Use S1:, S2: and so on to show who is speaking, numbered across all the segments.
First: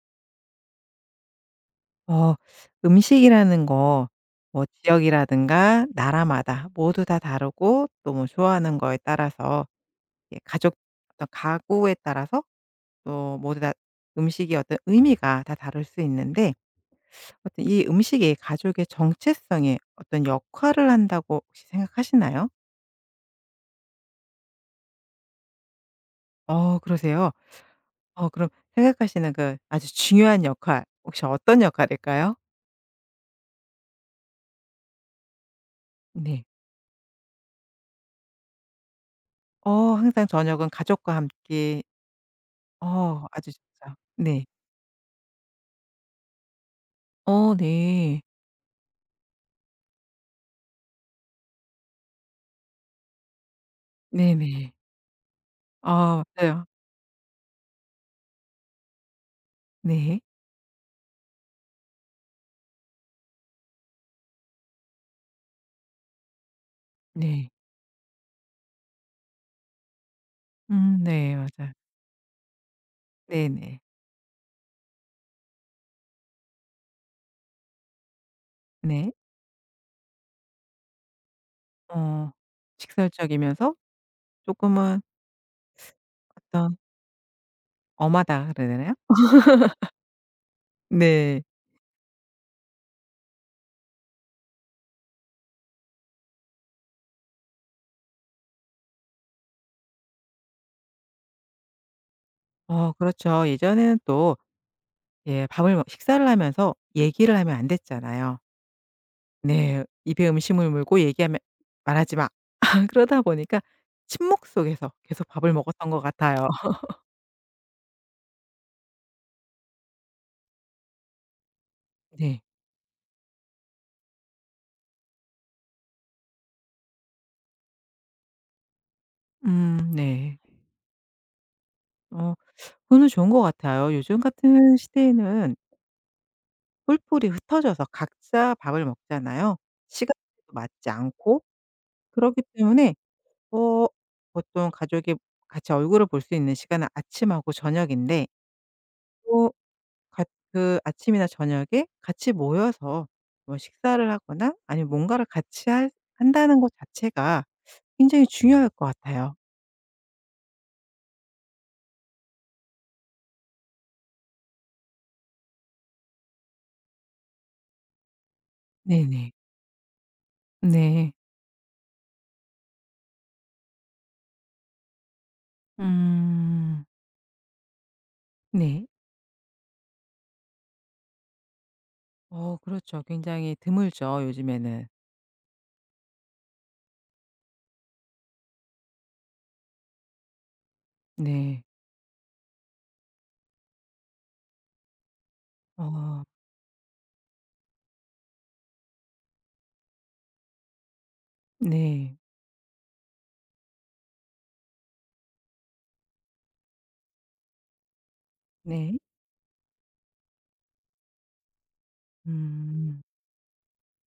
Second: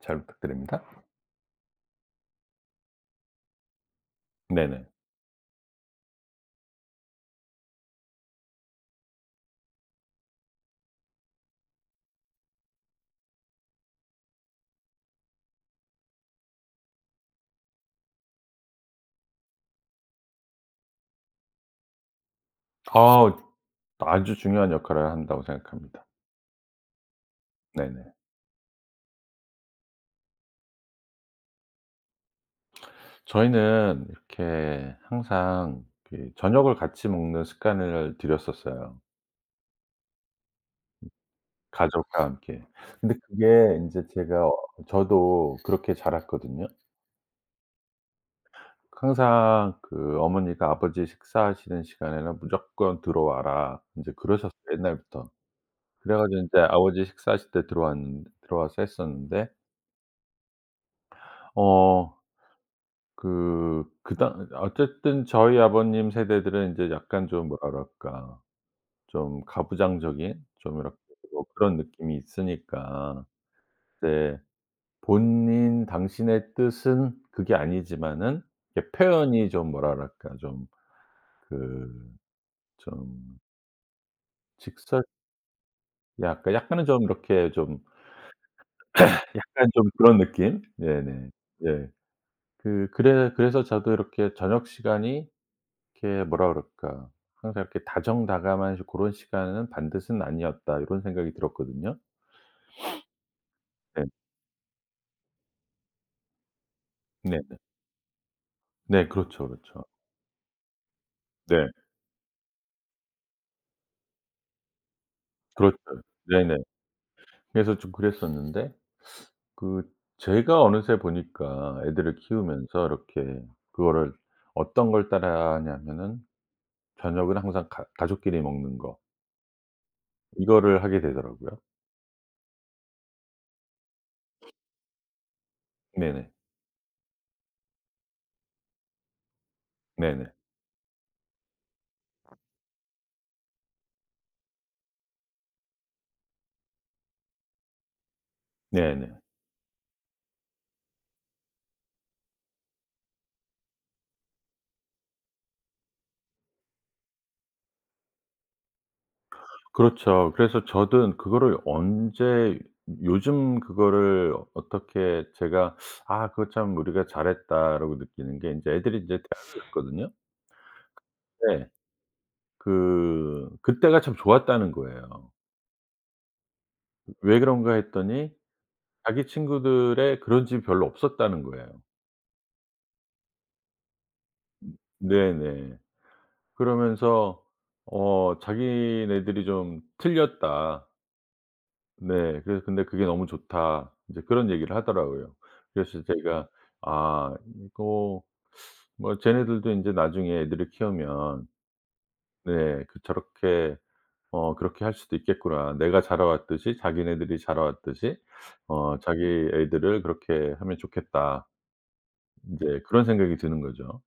S1: 잘 부탁드립니다.
S2: 어, 음식이라는 거 뭐
S1: 네네.
S2: 지역이라든가 나라마다 모두 다 다르고, 또 뭐 좋아하는 거에 따라서, 예, 가족 어떤 가구에 따라서 또 모두 다 음식이 어떤 의미가 다 다를 수 있는데, 어떤 이 음식이 가족의 정체성에 어떤 역할을 한다고 혹시 생각하시나요?
S1: 아 아주 중요한 역할을 한다고 생각합니다.
S2: 어, 그러세요?
S1: 네네.
S2: 어, 그럼 생각하시는 그 아주 중요한 역할 혹시 어떤 역할일까요?
S1: 저희는 이렇게 항상 그
S2: 네.
S1: 저녁을 같이 먹는 습관을 들였었어요,
S2: 어, 항상 저녁은 가족과 함께.
S1: 가족과 함께. 근데
S2: 어, 아주
S1: 그게
S2: 좋죠.
S1: 인제
S2: 네.
S1: 제가 어 저도 그렇게 자랐거든요.
S2: 어, 네.
S1: 항상 그 어머니가 아버지 식사하시는 시간에는 "무조건 들어와라." 인제 그러셨어요,
S2: 네네.
S1: 옛날부터. 그래
S2: 아,
S1: 가지고 인제
S2: 맞아요.
S1: 아버지 식사하실 때 들어왔는 들어와서 했었는데
S2: 네.
S1: 어 그 그당 어쨌든 저희 아버님 세대들은 인제 약간 좀
S2: 네.
S1: 뭐랄까 좀 가부장적인 좀 이렇게
S2: 음, 네,
S1: 뭐
S2: 맞아요.
S1: 그런 느낌이 있으니까
S2: 네네.
S1: 이제 본인 당신의 뜻은 그게 아니지만은 이게
S2: 네.
S1: 표현이 좀 뭐랄까 좀 그
S2: 어,
S1: 좀
S2: 직설적이면서 쪼끔은
S1: 직설 약간
S2: 어떤
S1: 약간은 좀 이렇게 좀
S2: 엄하다 그래야 되나요?
S1: 약간 좀 그런 느낌? 네네.
S2: 네.
S1: 예. 그래서 저도 이렇게 저녁 시간이 이렇게 뭐라 그럴까. 항상 이렇게 다정다감한 시런 시간은 반드시는 아니었다 이런 생각이 들었거든요.
S2: 어, 그렇죠. 예전에는
S1: 네.
S2: 또 예, 밥을 먹 식사를 하면서 얘기를 하면
S1: 네네.
S2: 안 됐잖아요.
S1: 네 그렇죠,
S2: 네.
S1: 그렇죠.
S2: 입에 음식물 물고 얘기하면
S1: 네.
S2: "말하지 마." 그러다 보니까 침묵 속에서 계속 밥을
S1: 그렇죠.
S2: 먹었던 것 같아요.
S1: 네네. 그래서 좀 그랬었는데 그 제가 어느새 보니까 애들을
S2: 네.
S1: 키우면서 이렇게 그거를 어떤 걸 따라하냐면은 저녁은 항상 가 가족끼리 먹는 거
S2: 음, 네.
S1: 이거를 하게 되더라고요.
S2: 어. 그거는 좋은 것 같아요. 요즘 같은 시대에는
S1: 네네.
S2: 뿔뿔이 흩어져서 각자 밥을 먹잖아요. 시간
S1: 네네.
S2: 도 맞지 않고. 그렇기 때문에 어, 보통 가족이 같이 얼굴을 볼 수 있는 시간은 아침하고 저녁인데,
S1: 네네.
S2: 또 같 그 아침이나 저녁에 같이 모여서 뭐 식사를 하거나 아니면 뭔가를 같이 할 한다는 것 자체가 굉장히 중요할 것 같아요.
S1: 그렇죠. 그래서 저는 그거를 언제 요즘 그거를 어떻게 제가 '아 그거 참 우리가 잘했다.'라고 느끼는 게 인제 애들이 인제
S2: 네네.
S1: 대학을 갔거든요.
S2: 네.
S1: 네. 그때가 참 좋았다는 거예요.
S2: 음.
S1: 왜 그런가 했더니
S2: 네.
S1: 자기 친구들의 그런 집이 별로 없었다는 거예요.
S2: 어, 그렇죠. 굉장히 드물죠 요즘에는.
S1: 네네. 그러면서 어 자기네들이 좀 틀렸다.
S2: 네.
S1: 네. 그래서 근데 "그게 너무 좋다." 이제 그런 얘기를 하더라고요. 그래서
S2: 어,
S1: 제가 아 이거 뭐 쟤네들도 인제 나중에 애들을 키우면
S2: 네.
S1: 네 그 저렇게 어 그렇게 할 수도 있겠구나. 내가 자라왔듯이 자기네들이 자라왔듯이
S2: 네.
S1: 자기 애들을 그렇게 하면 좋겠다. 인제
S2: 음.
S1: 그런 생각이 드는 거죠.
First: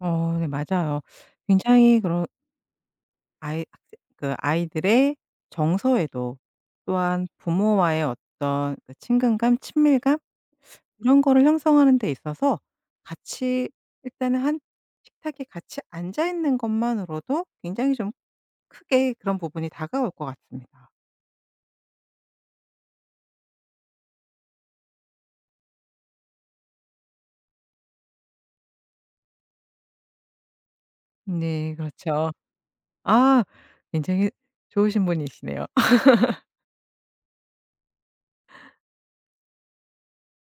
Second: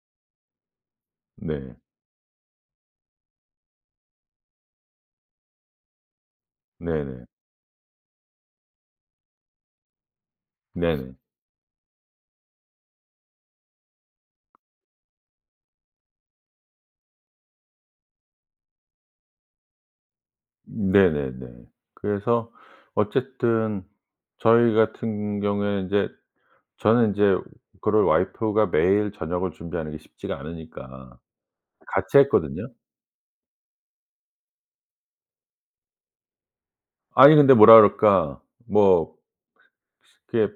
S2: 어, 네, 맞아요.
S1: 네.
S2: 굉장히 그런 아이 학생 그 아이들의 정서에도, 또한
S1: 네네.
S2: 부모와의 어떤 그 친근감, 친밀감
S1: 네네.
S2: 이런 거를 형성하는 데 있어서 같이 일단은 한 식탁에 같이 앉아 있는 것만으로도 굉장히 좀 크게 그런 부분이 다가올 것 같습니다.
S1: 네네네. 그래서 어쨌든 저희 같은 경우에 인제 저는 인제 그걸 와이프가 매일 저녁을 준비하는 게 쉽지가 않으니까
S2: 네.
S1: 같이
S2: 그렇죠.
S1: 했거든요.
S2: 아, 굉장히 좋으신 분이시네요.
S1: 아니 근데 뭐라 그럴까 뭐 그게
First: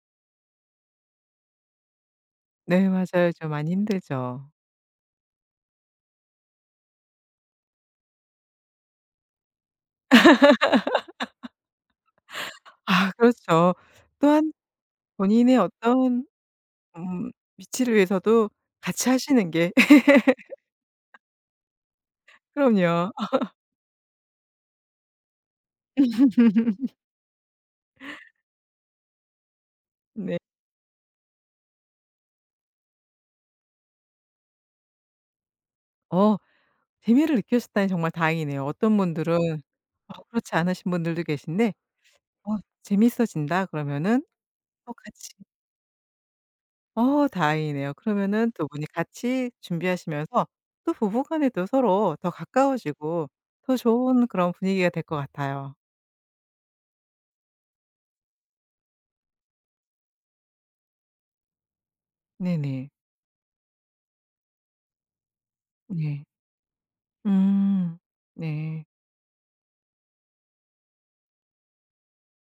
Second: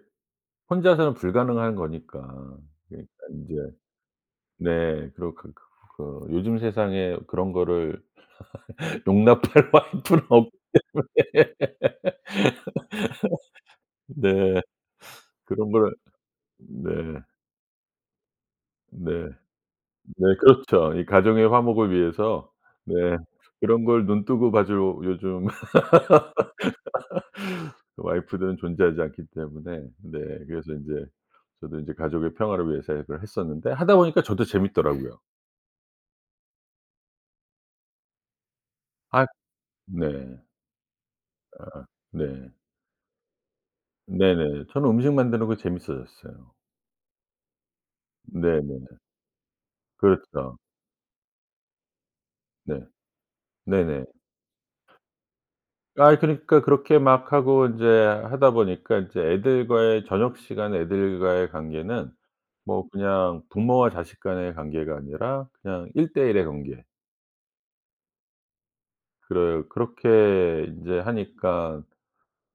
S1: 혼자서는 불가능한 거니까.
S2: 네,
S1: 그러니까
S2: 맞아요. 좀 많이
S1: 인제
S2: 힘들죠.
S1: 네 그리고 그 요즘 세상에 그런 거를 용납할 와이프는 없기 때문에
S2: 아, 그렇죠. 또한
S1: 네
S2: 본인의
S1: 그런 거를
S2: 어떤
S1: 네.
S2: 음 위치를 위해서도 같이
S1: 네.
S2: 하시는 게.
S1: 네 그렇죠. 이 가정의 화목을 위해서 네
S2: 그럼요.
S1: 그런 걸 눈 뜨고 봐 줄 요즘 그 와이프들은 존재하지 않기 때문에 네
S2: 네.
S1: 네. 그래서 인제 저도 인제 가족의 평화를 위해서 앱을 했었는데 하다 보니까 저도 네. 재밌더라고요.
S2: 어, 재미를 느끼셨다니 정말 다행이네요. 어떤
S1: 아
S2: 분들은 어
S1: 네.
S2: 그렇지 않으신 분들도 계신데
S1: 네.
S2: "어, 재밌어진다." 그러면은
S1: 네. 네 저는
S2: 또
S1: 음식
S2: 같이.
S1: 만드는 거 재밌어졌어요.
S2: 어, 다행이네요. 그러면은 두 분이
S1: 네네.
S2: 같이 준비하시면서
S1: 그렇죠.
S2: 또 부부 간에도 서로 더
S1: 네.
S2: 가까워지고 더
S1: 네네.
S2: 좋은 그런 분위기가 될 것 같아요.
S1: 아 그러니까 그렇게 막 하고 인제 하다 보니까 인제 애들과의 저녁 시간 애들과의 관계는 뭐
S2: 네네.
S1: 그냥 부모와 자식 간의 관계가 아니라 그냥 1대
S2: 네.
S1: 1의 관계.
S2: 음. 네.
S1: 그래 그렇게 인제 하니까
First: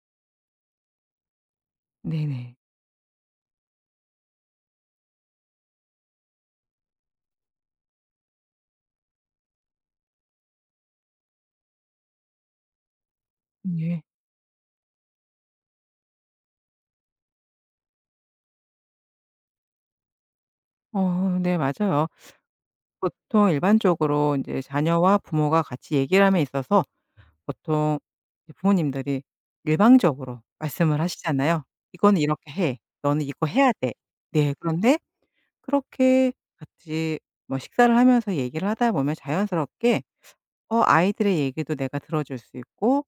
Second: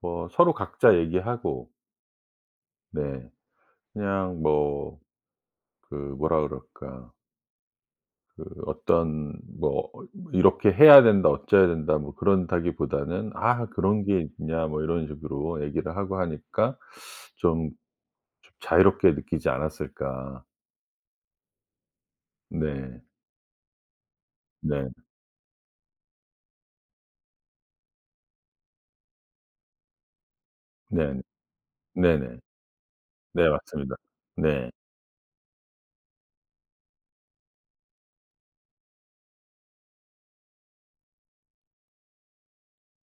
S1: 뭐 서로 각자 얘기하고
S2: 네네.
S1: 네 그냥 뭐 그 뭐라 그럴까 그 어떤 뭐 "이렇게 해야 된다. 어째야 된다." 뭐 그런다기보다는 "아
S2: 네.
S1: 그런 게 있냐." 뭐 이런 식으로 얘기를 하고 하니까 좀 좀 자유롭게 느끼지 않았을까.
S2: 어, 네, 맞아요.
S1: 네.
S2: 보통 일반적으로 인제
S1: 네.
S2: 자녀와 부모가 같이 얘기를 함에 있어서 보통 이제 부모님들이 일방적으로 말씀을
S1: 네.
S2: 하시잖아요. "이거는
S1: 네네.
S2: 이렇게 해. 너는 이거
S1: 네
S2: 해야 돼."
S1: 맞습니다.
S2: 네.
S1: 네.
S2: 그런데 그렇게 같이 뭐 식사를 하면서 얘기를 하다 보면 자연스럽게 어, 아이들의 얘기도 내가 들어줄 수 있고,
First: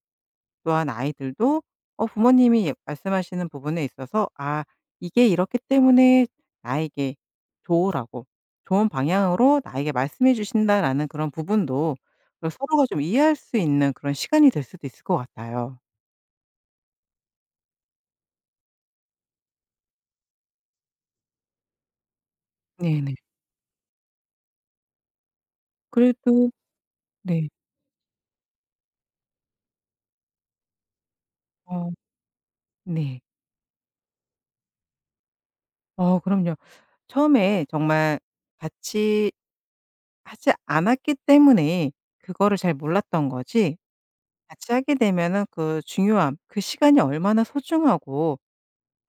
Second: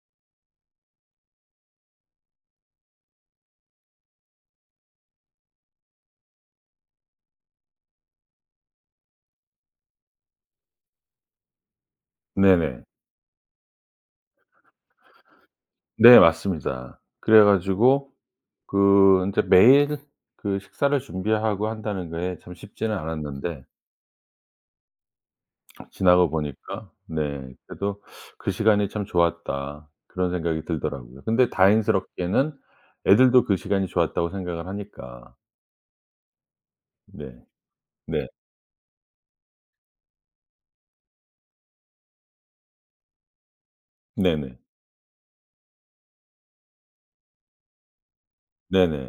S2: 또한 아이들도 어, 부모님이 말씀하시는 부분에 있어서 아 이게 이렇기 때문에 나에게 좋으라고, 좋은 방향으로 나에게 말씀해 주신다라는 그런 부분도 어,
S1: 네네.
S2: 서로가 좀 이해할 수 있는 그런 시간이 될 수도 있을 것 같아요.
S1: 네 맞습니다. 그래 가지고 그 인제 매일 그 식사를 준비하고 한다는 게 참 쉽지는
S2: 네네.
S1: 않았는데 지나고
S2: 그래도
S1: 보니까
S2: 네.
S1: 네 그래도 '그 시간이 참 좋았다.' 그런 생각이 들더라고요. 근데
S2: 어,
S1: 다행스럽게는
S2: 네.
S1: 애들도 그 시간이 좋았다고 생각을 하니까.
S2: 어, 그럼요.
S1: 네.
S2: 처음에 정말
S1: 네.
S2: 같이 하지 않았기 때문에 그거를 잘 몰랐던 거지,
S1: 네네.
S2: 같이 하게 되면은 그 중요함, 그 시간이 얼마나 소중하고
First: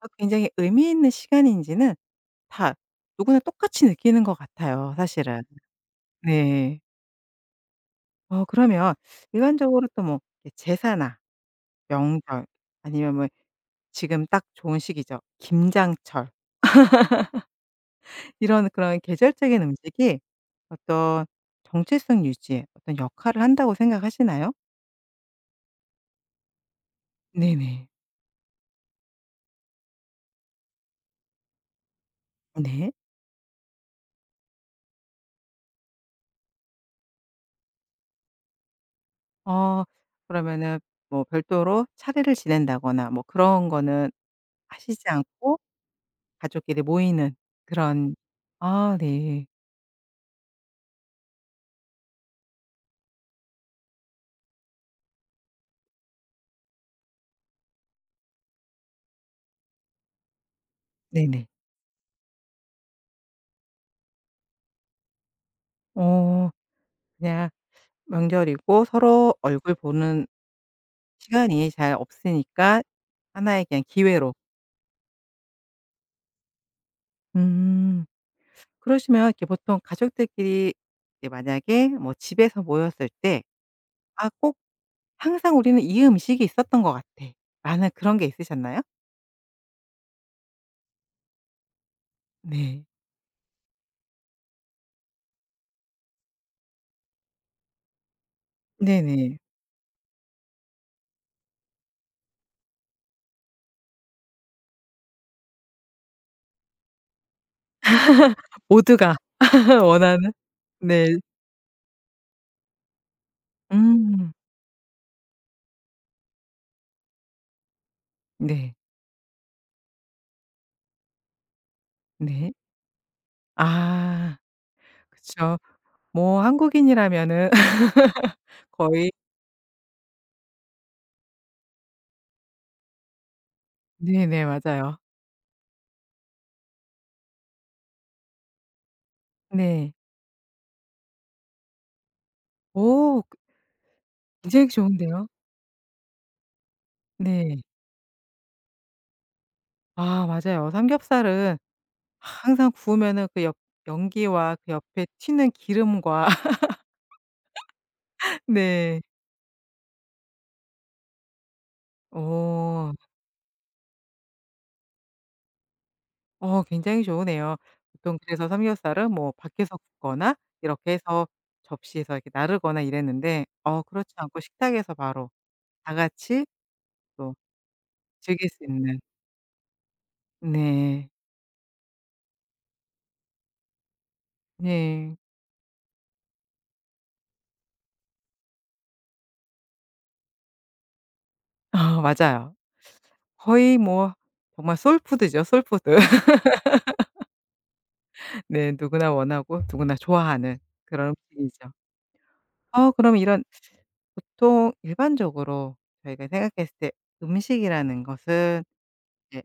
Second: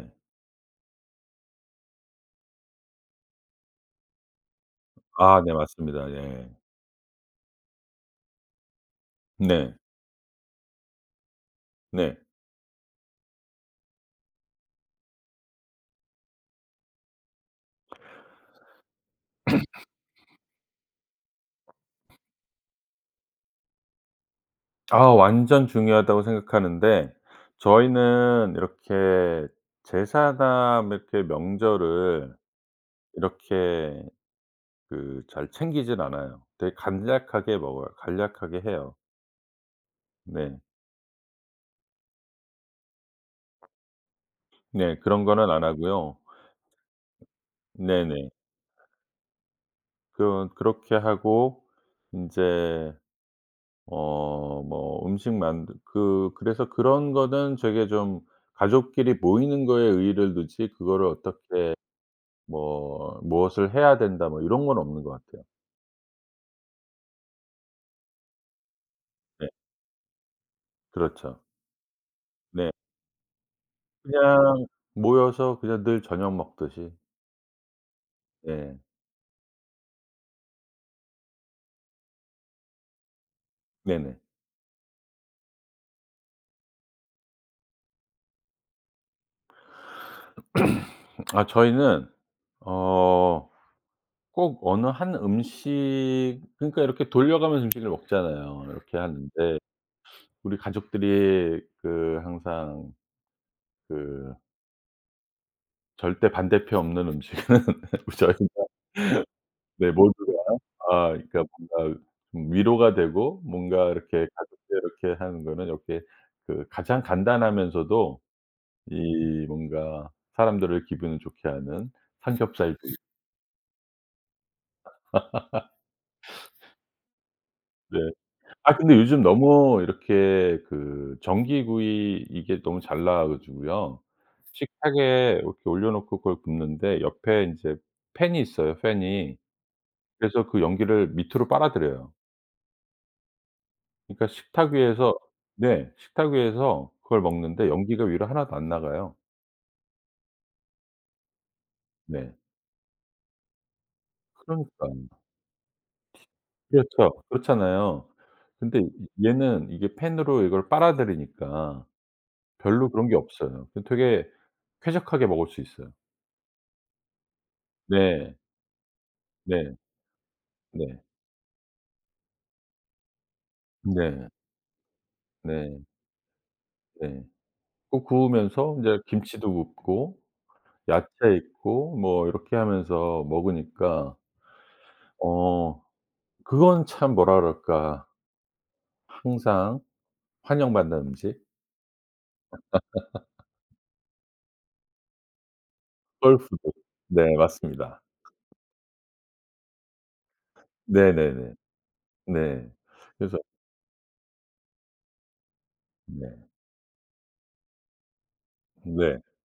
S2: 또 굉장히 의미 있는 시간인지는 다 누구나 똑같이 느끼는 것 같아요
S1: 아
S2: 사실은.
S1: 네 맞습니다. 예.
S2: 네. 어, 그러면
S1: 네.
S2: 일반적으로 또 뭐 제사나
S1: 네.
S2: 명절 아니면 뭐 지금 딱 좋은 시기죠. 김장철. 이런 그런 계절적인 음식이 어떤 정체성 유지에 어떤 역할을 한다고 생각하시나요?
S1: 아 완전 중요하다고 생각하는데
S2: 네네.
S1: 저희는 이렇게 제사나 이렇게 명절을
S2: 네.
S1: 이렇게 그 잘 챙기진 않아요. 되게 간략하게 먹어요. 간략하게 해요.
S2: 어,
S1: 네.
S2: 그러면은 뭐 별도로 차례를 지낸다거나 뭐 그런 거는
S1: 네.
S2: 하시지
S1: 그런 거는
S2: 않고
S1: 안 하고요.
S2: 가족끼리 모이는 그런.
S1: 네네.
S2: 아, 네.
S1: 그 그렇게 하고 인제 어 뭐 음식 만드 그래서 그런 거는 되게 좀 가족끼리 모이는 거에 의의를 두지 그거를
S2: 네네.
S1: 어떻게 뭐 '무엇을 해야 된다.' 뭐 이런 건 없는 것 같아요.
S2: 어, 그냥 명절이고 서로
S1: 네.
S2: 얼굴 보는
S1: 그렇죠.
S2: 시간이 잘
S1: 네.
S2: 없으니까 하나의 그냥 기회로.
S1: 그냥 모여서 그냥 늘 저녁 먹듯이.
S2: 음.
S1: 네.
S2: 그러시면 이렇게 보통 가족들끼리 이제 만약에 뭐 집에서 모였을 때
S1: 네네.
S2: '아 꼭 항상 우리는 이 음식이 있었던 것 같아.' 라는 그런 게 있으셨나요?
S1: 아 저희는
S2: 네.
S1: 어 꼭 어느 한 음식 그러니까 이렇게 돌려가면서 음식을 먹잖아요. 이렇게 하는데
S2: 네네.
S1: 우리 가족들이 그 항상 그 절대 반대표 없는 음식은 저희가
S2: 모두가
S1: 네
S2: 원하는.
S1: 모두가 아
S2: 네.
S1: 그러니까 뭔가 좀 위로가 되고 뭔가 이렇게
S2: 음.
S1: 가족들 이렇게 하는 거는 이렇게 그 가장 간단하면서도
S2: 네.
S1: 이 뭔가 사람들을 기분을 좋게 하는
S2: 네.
S1: 삼겹살도
S2: 아, 그쵸. 뭐 한국인이라면은.
S1: 네. 아 근데
S2: 거의.
S1: 요즘 너무 이렇게 그 전기구이 이게 너무 잘 나와 가지고요.
S2: 네네, 맞아요.
S1: 식탁에 이렇게 올려 놓고 그걸 굽는데 옆에 인제 팬이 있어요, 팬이.
S2: 네.
S1: 그래서 그 연기를 밑으로 빨아들여요.
S2: 오, 그
S1: 그러니까
S2: 굉장히
S1: 식탁 위에서
S2: 좋은데요.
S1: 네. 식탁 위에서 그걸
S2: 네.
S1: 먹는데 연기가 위로 하나도 안 나가요.
S2: 아, 맞아요. 삼겹살은
S1: 네.
S2: 항상 구우면은 그 옆 연기와 그
S1: 그러니까.
S2: 옆에 튀는 기름과.
S1: 그렇죠. 그렇잖아요. 근데
S2: 네.
S1: 이 얘는 이게 팬으로 이걸 빨아들이니까 별로
S2: 오,
S1: 그런 게 없어요. 그 되게 쾌적하게 먹을 수 있어요.
S2: 어 굉장히 좋으네요. 보통
S1: 네.
S2: 그래서 삼겹살은 뭐
S1: 네.
S2: 밖에서 굽거나 이렇게
S1: 네.
S2: 해서 접시에서 이렇게 나르거나 이랬는데 어, 그렇지
S1: 네.
S2: 않고 식탁에서 바로
S1: 네.
S2: 다 같이
S1: 네.
S2: 또
S1: 꼭
S2: 즐길 수
S1: 구우면서
S2: 있는.
S1: 인제 김치도 굽고
S2: 네.
S1: 야채 있고 뭐 이렇게 하면서 먹으니까
S2: 네.
S1: 어 그건 참 뭐라 그럴까. 항상 환영받는 음식
S2: 아, 맞아요. 거의 뭐 정말 소울푸드죠, 소울푸드.
S1: 소울푸드. 네 맞습니다.
S2: 네. 누구나 원하고 누구나 좋아하는 그런
S1: 네네네. 네.
S2: 음식이죠.
S1: 네. 네.
S2: 어, 그럼
S1: 그래서
S2: 이런 보통 일반적으로 저희가
S1: 네.
S2: 생각했을 때 음식이라는 것은
S1: 네.
S2: 이제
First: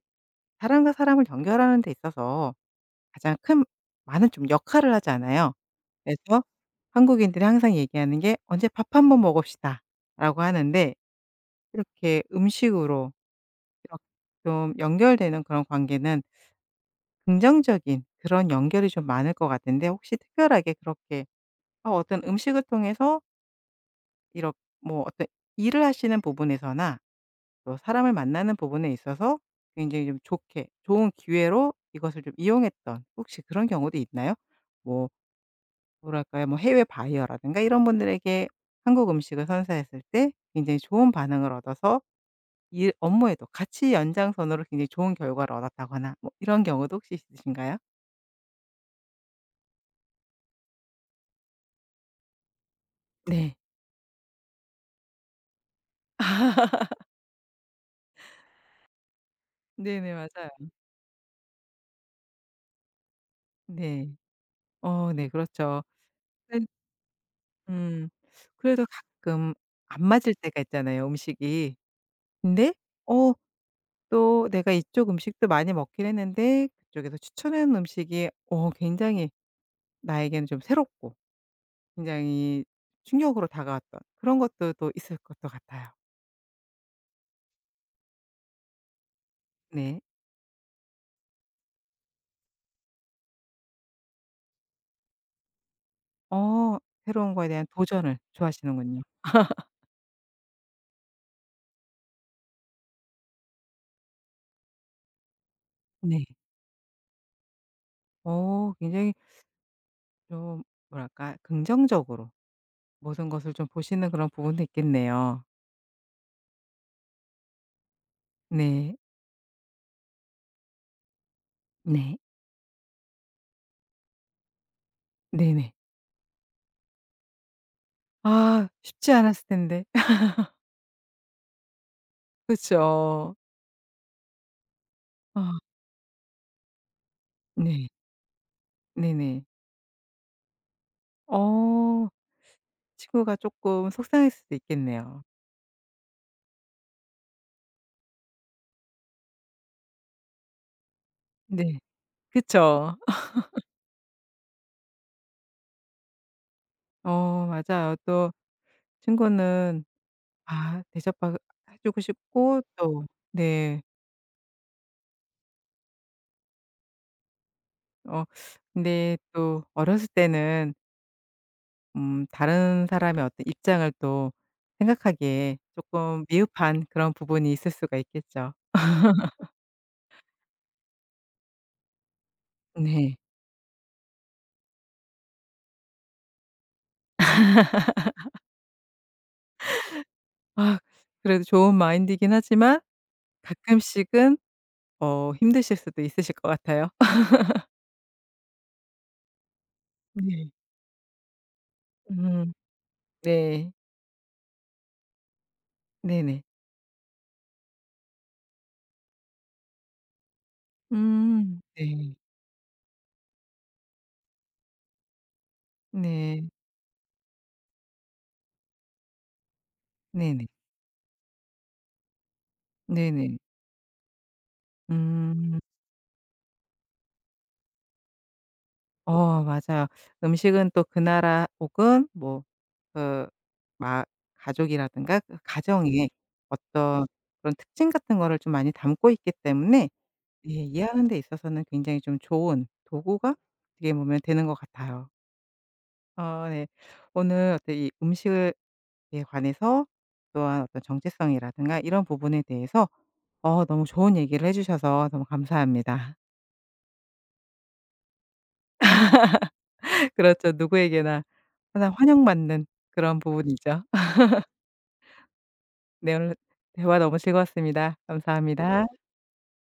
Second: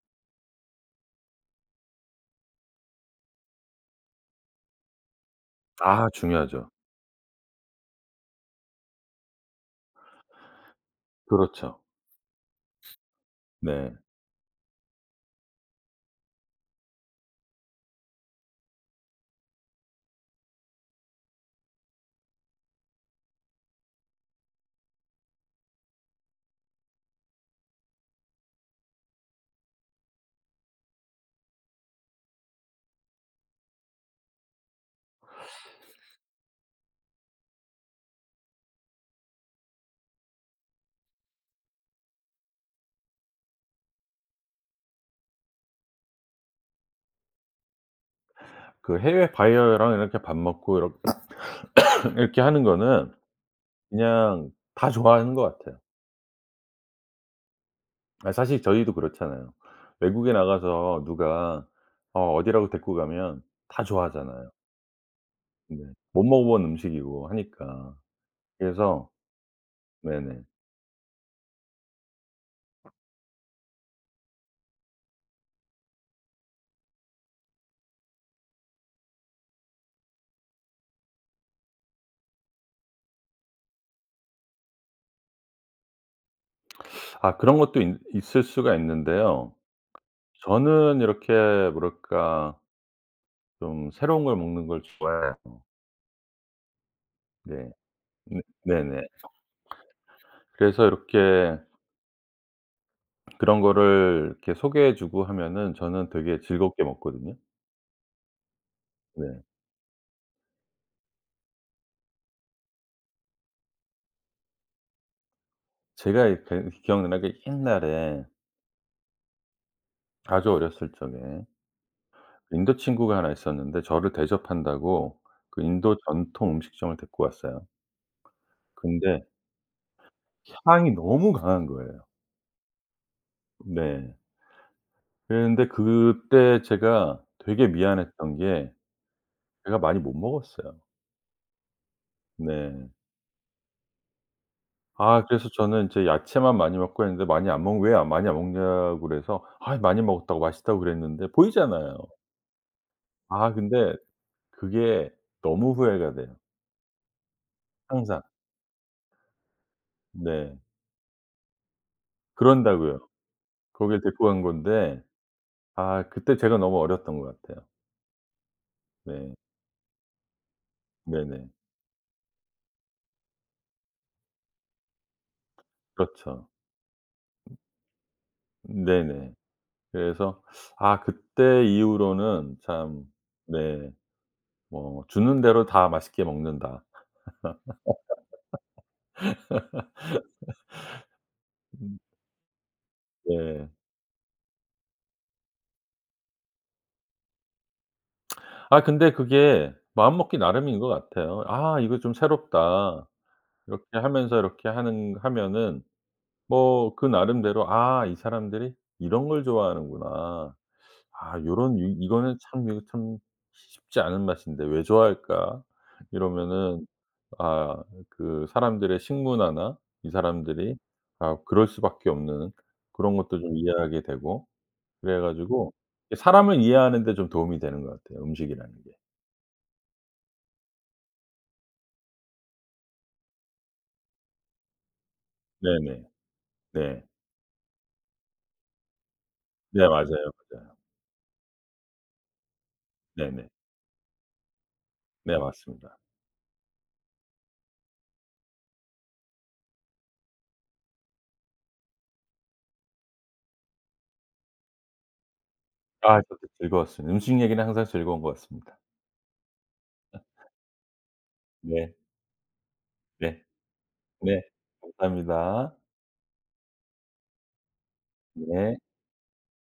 S2: 사람과 사람을 연결하는 데 있어서 가장 큰, 많은 좀 역할을 하잖아요.
S1: 아
S2: 그래서
S1: 중요하죠.
S2: 한국인들이 항상 얘기하는 게 "언제 밥 한번 먹읍시다."라고 하는데,
S1: 그렇죠.
S2: 이렇게 음식으로
S1: 네.
S2: 이렇 좀 연결되는 그런 관계는 긍정적인 그런 연결이 좀 많을 것 같은데, 혹시 특별하게 그렇게 어 어떤 음식을 통해서 이렇 뭐 어떤 일을 하시는 부분에서나 또 사람을 만나는 부분에 있어서 굉장히 좀 좋게, 좋은 기회로 이것을 좀 이용했던 혹시 그런 경우도 있나요? 뭐 뭐랄까요. 뭐 해외 바이어라든가 이런 분들에게 한국 음식을 선사했을 때 굉장히 좋은 반응을 얻어서 일 업무에도 같이 연장선으로 굉장히 좋은 결과를 얻었다거나 뭐 이런 경우도 혹시 있으신가요?
S1: 그 해외 바이어랑 이렇게 밥 먹고 이렇 이렇게 하는 거는
S2: 네.
S1: 그냥 다 좋아하는 것 같아요. 아 사실 저희도 그렇잖아요.
S2: 네네,
S1: 외국에
S2: 맞아요.
S1: 나가서 누가 어디라고 데리고 가면 다
S2: 네.
S1: 좋아하잖아요.
S2: 어, 네. 그렇죠.
S1: 네. 못 먹어본
S2: 근-
S1: 음식이고 하니까.
S2: 음. 그래도
S1: 그래서
S2: 가끔 안 맞을
S1: 네네.
S2: 때가 있잖아요, 음식이. 근데 어, 또 내가 이쪽 음식도 많이 먹긴 했는데 그쪽에서 추천하는 음식이 어 굉장히 나에게는 좀 새롭고 굉장히 충격으로 다가왔던 그런 것도 또 있을 것도 같아요.
S1: 아 그런 것도 있 있을 수가 있는데요.
S2: 네.
S1: 저는 이렇게 뭐랄까 좀 새로운 걸 먹는 걸 좋아해요.
S2: 어, 새로운 거에 대한
S1: 네.
S2: 도전을
S1: 네 네네.
S2: 좋아하시는군요.
S1: 그래서 이렇게 그런 거를 이렇게 소개해 주고 하면은 저는
S2: 네.
S1: 되게 즐겁게 먹거든요.
S2: 어, 굉장히
S1: 네.
S2: 좀 뭐랄까, 긍정적으로 모든 것을 좀 보시는 그런 부분도 있겠네요.
S1: 제가 이 그 기억나는 게 옛날에
S2: 네.
S1: 아주 어렸을 적에
S2: 네.
S1: 그 인도 친구가 하나 있었는데 저를 대접한다고 그
S2: 네네.
S1: 인도 전통 음식점을 데리고 왔어요.
S2: 아, 쉽지
S1: 근데
S2: 않았을 텐데.
S1: 향이 너무 강한 거예요.
S2: 그쵸.
S1: 네.
S2: 아,
S1: 그런데 그때 제가 되게
S2: 네.
S1: 미안했던 게
S2: 네네.
S1: 제가 많이 못 먹었어요.
S2: 어.
S1: 네.
S2: 친구가 조금 속상했을 수도 있겠네요.
S1: 아 그래서 저는 이제 야채만 많이 먹고 했는데 많이 안 먹 "왜 안 많이 안 먹냐?"고 그래서 "아이 많이 먹었다고 맛있다고 그랬는데."
S2: 네.
S1: 보이잖아요.
S2: 그쵸.
S1: 아 근데 그게 너무 후회가 돼요
S2: 어, 맞아요.
S1: 항상.
S2: 또 친구는
S1: 네.
S2: 아 대접받 해 주고 싶고
S1: 그런다고요.
S2: 또 네.
S1: 거길 데리고 간 건데 아 그때 제가 너무 어렸던 것 같아요.
S2: 어, 근데
S1: 네.
S2: 또 어렸을 때는
S1: 네네.
S2: 다른 사람의 어떤 입장을 또 생각하기에 쪼끔
S1: 그렇죠.
S2: 미흡한 그런 부분이 있을 수가 있겠죠.
S1: 네네. 그래서 아 그때 이후로는 참
S2: 네.
S1: 네 뭐 '주는 대로 다 맛있게 먹는다.'
S2: 아, 그래도 좋은
S1: 음
S2: 마인드이긴 하지만
S1: 네.
S2: 가끔씩은 어 힘드실 수도 있으실 것 같아요.
S1: 아 근데 그게 마음먹기
S2: 네.
S1: 나름인 것 같아요. '아 이거 좀
S2: 음,
S1: 새롭다.'
S2: 네.
S1: 이렇게 하면서 이렇게 하는 하면은
S2: 네네.
S1: 뭐 그 나름대로 '아 이 사람들이 이런 걸 좋아하는구나.' 아
S2: 음,
S1: 요런 이
S2: 네.
S1: 이거는 참 이거 참 쉽지 않은 맛인데 왜 좋아할까?
S2: 네.
S1: 이러면은 아 그 사람들의 식문화나 이
S2: 네네.
S1: 사람들이 아 그럴 수밖에 없는 그런
S2: 네네.
S1: 것도 좀 이해하게 되고 그래
S2: 음.
S1: 가지고 사람을 이해하는 데 좀 도움이 되는 것 같아요, 음식이라는 게.
S2: 어, 맞아요. 음식은 또 그 나라 혹은 뭐 그 마, 가족이라든가 그
S1: 네네.
S2: 가정의
S1: 네.
S2: 어떤 그런 특징 같은 거를 좀 많이 담고 있기
S1: 네
S2: 때문에
S1: 맞아요,
S2: 예
S1: 맞아요.
S2: 이해하는 데 있어서는 굉장히 좀 좋은 도구가
S1: 네네.
S2: 어떻게 보면 되는 것 같아요.
S1: 네 맞습니다.
S2: 어, 네. 오늘 어떤 이 식에 관해서 또한 어떤 정체성이라든가 이런 부분에 대해서 어 너무 좋은 얘기를 해 주셔서 너무 감사합니다.
S1: 아 저도 즐거웠습니다. 음식 얘기는 항상 즐거운 것 같습니다.
S2: 그렇죠. 누구에게나 항상
S1: 네.
S2: 환영받는 그런
S1: 네.
S2: 부분이죠.
S1: 네. 감사합니다.
S2: 네, 오늘 대화 너무 즐거웠습니다.
S1: 네.
S2: 감사합니다.